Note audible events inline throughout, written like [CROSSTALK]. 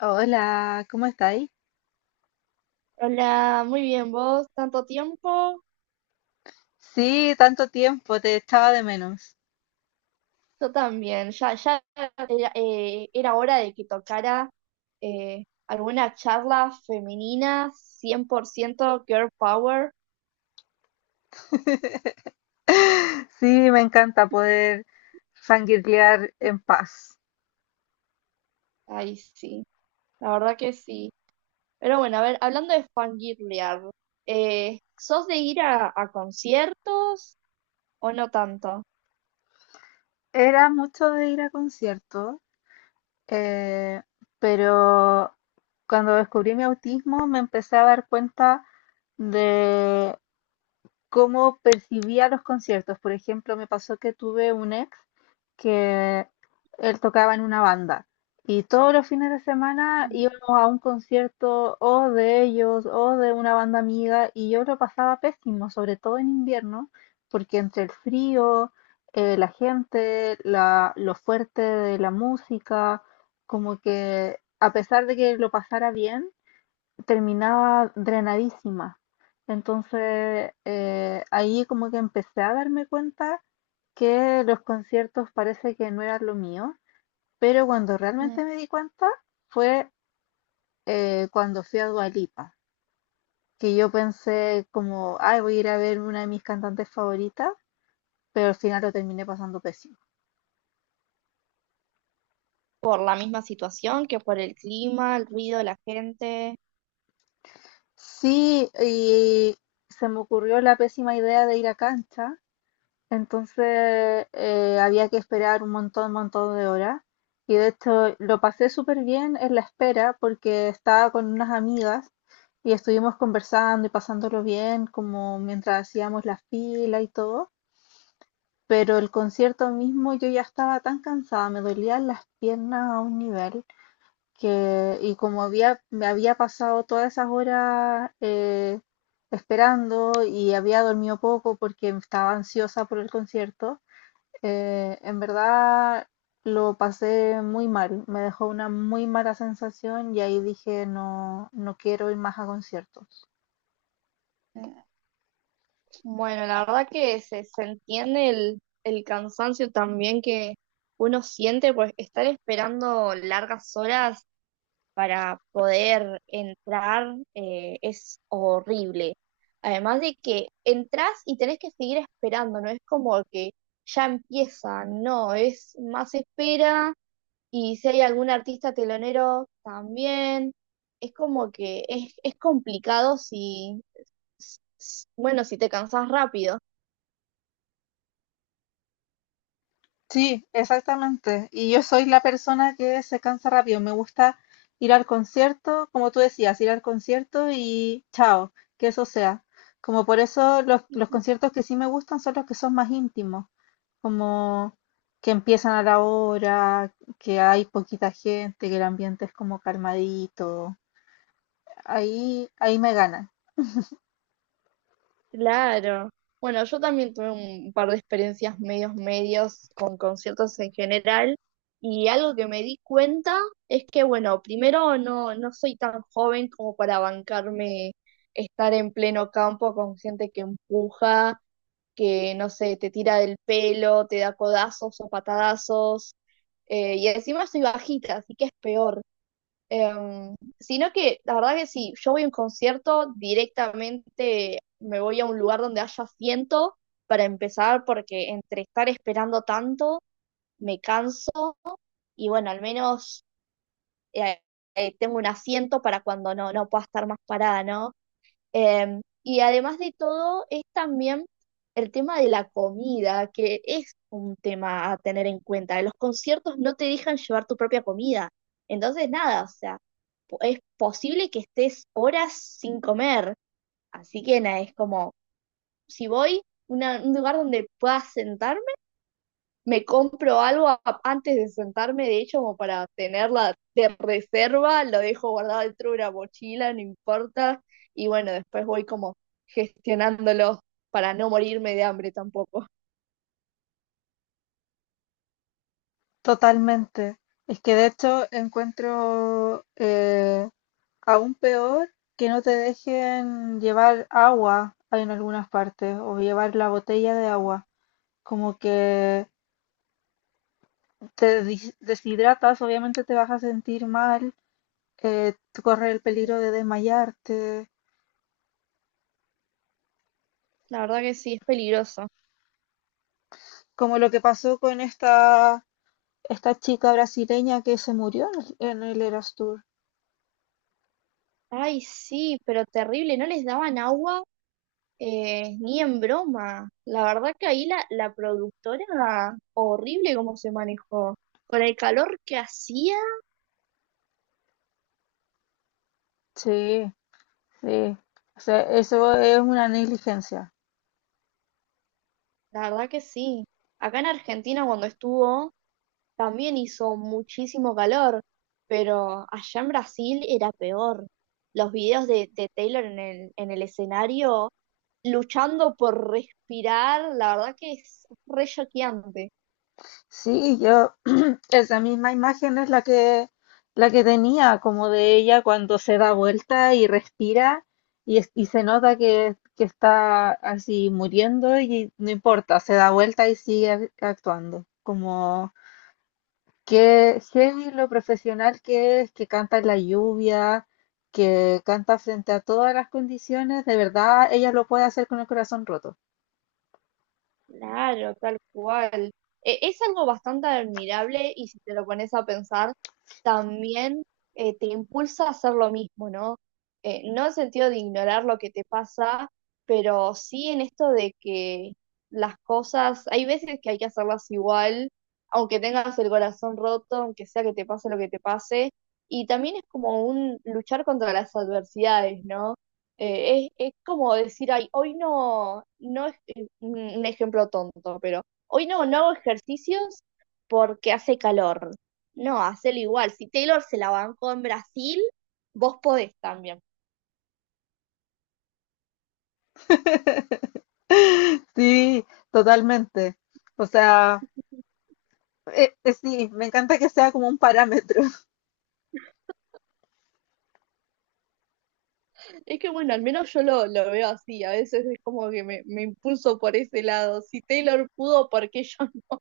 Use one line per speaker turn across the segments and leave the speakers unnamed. Hola, ¿cómo estáis?
Hola, muy bien, vos, tanto tiempo,
Sí, tanto tiempo, te echaba de menos.
yo también, ya era, era hora de que tocara alguna charla femenina, 100% girl power.
[LAUGHS] Sí, me encanta poder fangirlear en paz.
Ay sí, la verdad que sí. Pero bueno, a ver, hablando de fangirlear, ¿sos de ir a conciertos o no tanto?
Era mucho de ir a conciertos, eh, pero cuando descubrí mi autismo me empecé a dar cuenta de cómo percibía los conciertos. Por ejemplo, me pasó que tuve un ex que él tocaba en una banda y todos los fines de semana
Mm.
íbamos a un concierto o de ellos o de una banda amiga y yo lo pasaba pésimo, sobre todo en invierno, porque entre el frío, la gente, lo fuerte de la música, como que a pesar de que lo pasara bien, terminaba drenadísima. Entonces ahí como que empecé a darme cuenta que los conciertos parece que no eran lo mío, pero cuando realmente me di cuenta fue cuando fui a Dua Lipa, que yo pensé como, ay, voy a ir a ver una de mis cantantes favoritas, pero al final lo terminé pasando pésimo.
¿Por la misma situación, que por el clima, el ruido, de la gente?
Sí, y se me ocurrió la pésima idea de ir a cancha. Entonces había que esperar un montón, montón de horas. Y de hecho lo pasé súper bien en la espera porque estaba con unas amigas y estuvimos conversando y pasándolo bien como mientras hacíamos la fila y todo. Pero el concierto mismo yo ya estaba tan cansada, me dolían las piernas a un nivel que, y como había, me había pasado todas esas horas esperando y había dormido poco porque estaba ansiosa por el concierto, en verdad lo pasé muy mal, me dejó una muy mala sensación y ahí dije no, no quiero ir más a conciertos.
Bueno, la verdad que se entiende el cansancio también que uno siente, pues estar esperando largas horas para poder entrar, es horrible. Además de que entras y tenés que seguir esperando, no es como que ya empieza, no, es más espera. Y si hay algún artista telonero también, es como que es complicado si, bueno, si te cansás rápido.
Sí, exactamente. Y yo soy la persona que se cansa rápido. Me gusta ir al concierto, como tú decías, ir al concierto y chao, que eso sea. Como por eso los conciertos que sí me gustan son los que son más íntimos, como que empiezan a la hora, que hay poquita gente, que el ambiente es como calmadito. Ahí, ahí me ganan,
Claro. Bueno, yo también tuve un par de experiencias medios medios con conciertos en general, y algo que me di cuenta es que, bueno, primero no, no soy tan joven como para bancarme estar en pleno campo con gente que empuja, que, no sé, te tira del pelo, te da codazos o patadazos, y encima soy bajita, así que es peor. Sino que la verdad que si yo voy a un concierto, directamente me voy a un lugar donde haya asiento para empezar, porque entre estar esperando tanto, me canso, y bueno, al menos eh, tengo un asiento para cuando no, no pueda estar más parada, ¿no? Y además de todo, es también el tema de la comida, que es un tema a tener en cuenta. En los conciertos no te dejan llevar tu propia comida. Entonces, nada, o sea, es posible que estés horas sin comer. Así que nada, es como, si voy a un lugar donde pueda sentarme, me compro algo antes de sentarme, de hecho, como para tenerla de reserva, lo dejo guardado dentro de una mochila, no importa, y bueno, después voy como gestionándolo para no morirme de hambre tampoco.
totalmente. Es que de hecho encuentro aún peor que no te dejen llevar agua en algunas partes o llevar la botella de agua. Como que te deshidratas, obviamente te vas a sentir mal, eh, corres el
Sí,
peligro de desmayarte.
la verdad que sí, es peligroso.
Como lo que pasó con esta, esta chica brasileña que se murió en el Eras Tour.
Ay, sí, pero terrible, no les daban agua, ni en broma. La verdad que ahí la productora, horrible cómo se manejó. Con el calor que hacía,
Sí, sí, o sea, eso es una negligencia.
la verdad que sí. Acá en Argentina cuando estuvo... También hizo muchísimo calor, pero allá en Brasil era peor. Los videos de Taylor en el escenario luchando por respirar, la verdad que es re choqueante.
Sí, yo, [CLEARS THROAT] esa misma imagen es la que tenía, como de ella cuando se da vuelta y respira y, y se nota que está así muriendo y no importa, se da vuelta y sigue actuando. Como que heavy lo profesional que es, que canta en la lluvia, que canta frente a todas las condiciones, de verdad ella lo puede hacer con el corazón roto.
Claro, tal cual. E- es algo bastante admirable, y si te lo pones a pensar, también, te impulsa a hacer lo mismo, ¿no? No en sentido de ignorar lo que te pasa, pero sí en esto de que las cosas, hay veces que hay que hacerlas igual, aunque tengas el corazón roto, aunque sea que te pase lo que te pase. Y también es como un luchar contra las adversidades, ¿no? Es como decir, ay, hoy no, no un ejemplo tonto, pero hoy no, no hago ejercicios porque hace calor. No, hacelo igual. Si Taylor se la bancó en Brasil, vos podés también.
[LAUGHS] Sí, totalmente. O sea, sí, me encanta que sea como un parámetro. [LAUGHS]
Es que bueno, al menos yo lo veo así. A veces es como que me impulso por ese lado. Si Taylor pudo, ¿por qué yo no?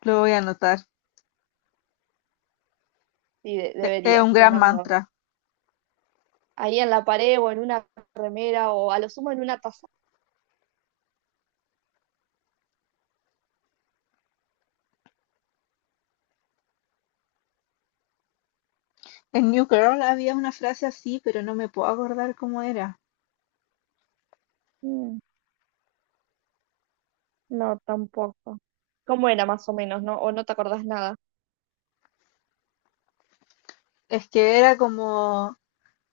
Lo voy a anotar.
Sí,
Es
deberías
un gran
tenerlo
mantra.
ahí en la pared o en una remera, o a lo sumo en una taza.
En New Girl había una frase así, pero no me puedo acordar cómo era.
Mm, no, tampoco. ¿Cómo era más o menos, no? ¿O no te acordás nada?
Es que era como,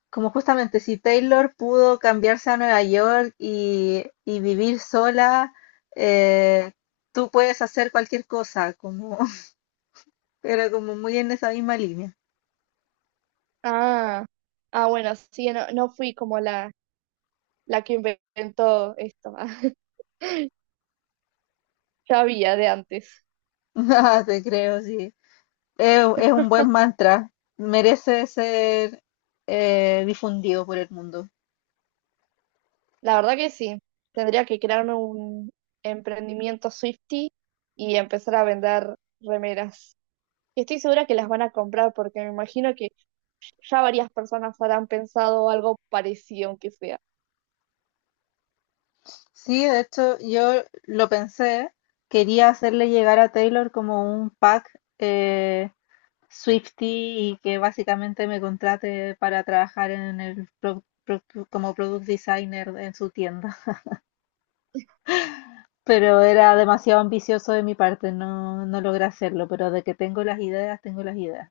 como justamente si Taylor pudo cambiarse a Nueva York y vivir sola, eh, tú puedes hacer cualquier cosa. Como, [LAUGHS] era como muy en esa misma línea.
Ah, ah, bueno, sí, no, no fui como la que inventó esto. [LAUGHS] Ya había de antes.
[LAUGHS] Ah, te creo, sí. Es un buen mantra, merece ser difundido por el mundo.
La verdad que sí. Tendría que crearme un emprendimiento Swifty y empezar a vender remeras. Y estoy segura que las van a comprar, porque me imagino que ya varias personas habrán pensado algo parecido, aunque sea.
Sí, de hecho, yo lo pensé, quería hacerle llegar a Taylor como un pack, Swiftie, y que básicamente me contrate para trabajar en el como product designer en su tienda. Pero era demasiado ambicioso de mi parte, no, no logré hacerlo, pero de que tengo las ideas, tengo las ideas.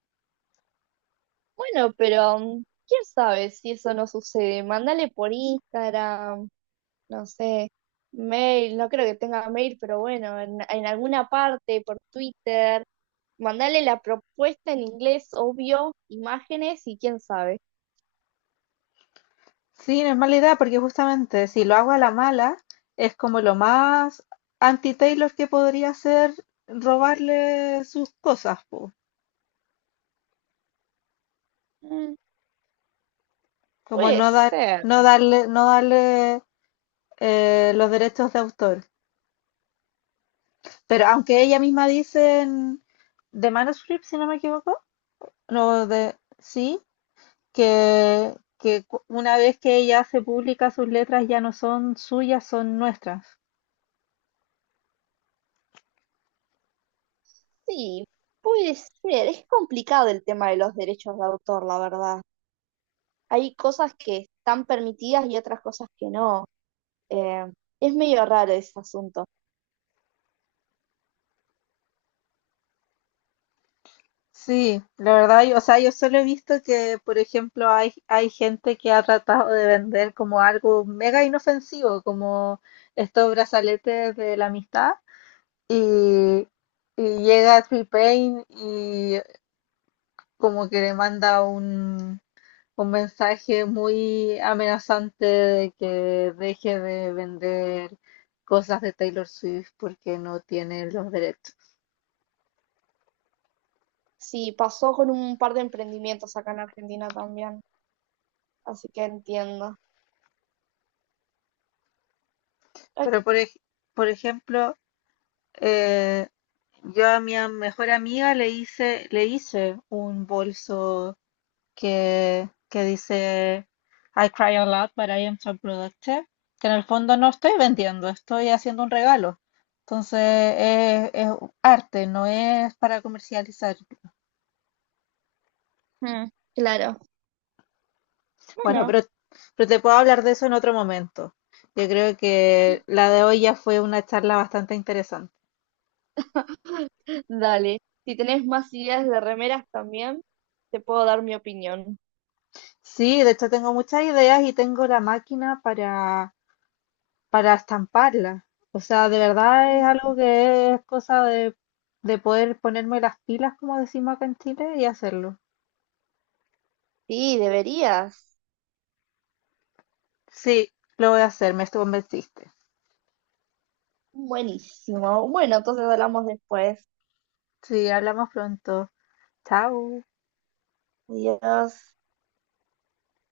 Bueno, pero mm, quién sabe si eso no sucede. Mándale por Instagram, no sé, mail, no creo que tenga mail, pero bueno, en alguna parte, por Twitter. Mandale la propuesta en inglés, obvio, imágenes, y quién sabe.
Sí, no es mala idea porque justamente si lo hago a la mala, es como lo más anti-Taylor que podría ser, robarle sus cosas, po.
Mm.
Como
Puede
no dar,
ser,
no darle, no darle los derechos de autor. Pero aunque ella misma dice en The Manuscript, si no me equivoco, no, de, sí, que una vez que ella hace pública sus letras ya no son suyas, son nuestras.
sí, puede ser. Es complicado el tema de los derechos de autor, la verdad. Hay cosas que están permitidas y otras cosas que no. Eh, es medio raro ese asunto.
Sí, la verdad, yo, o sea, yo solo he visto que, por ejemplo, hay gente que ha tratado de vender como algo mega inofensivo, como estos brazaletes de la amistad, y, y llega T-Pain y como que le manda un mensaje muy amenazante de que deje de vender cosas de Taylor Swift porque no tiene los derechos.
Sí, pasó con un par de emprendimientos acá en Argentina también, así que entiendo. Ok,
Pero, por, por ejemplo, Eh, yo a mi mejor amiga le hice un bolso que dice I cry a lot, but I am so productive. Que en el fondo no estoy vendiendo, estoy haciendo un regalo. Entonces es arte, no es para comercializar.
mm, claro.
Bueno,
Bueno.
pero te puedo hablar de eso en otro momento. Yo creo que la de hoy ya fue una charla bastante interesante.
[LAUGHS] Dale, si tenés más ideas de remeras también, te puedo dar mi opinión.
Sí, de hecho tengo muchas ideas y tengo la máquina para estamparla. O sea, de verdad es algo que es cosa de poder ponerme las pilas, como decimos acá en Chile, y hacerlo.
Sí, deberías.
Sí, lo voy a hacer, me convenciste.
Buenísimo. Bueno, entonces hablamos después.
Sí, hablamos pronto. Chao.
Adiós.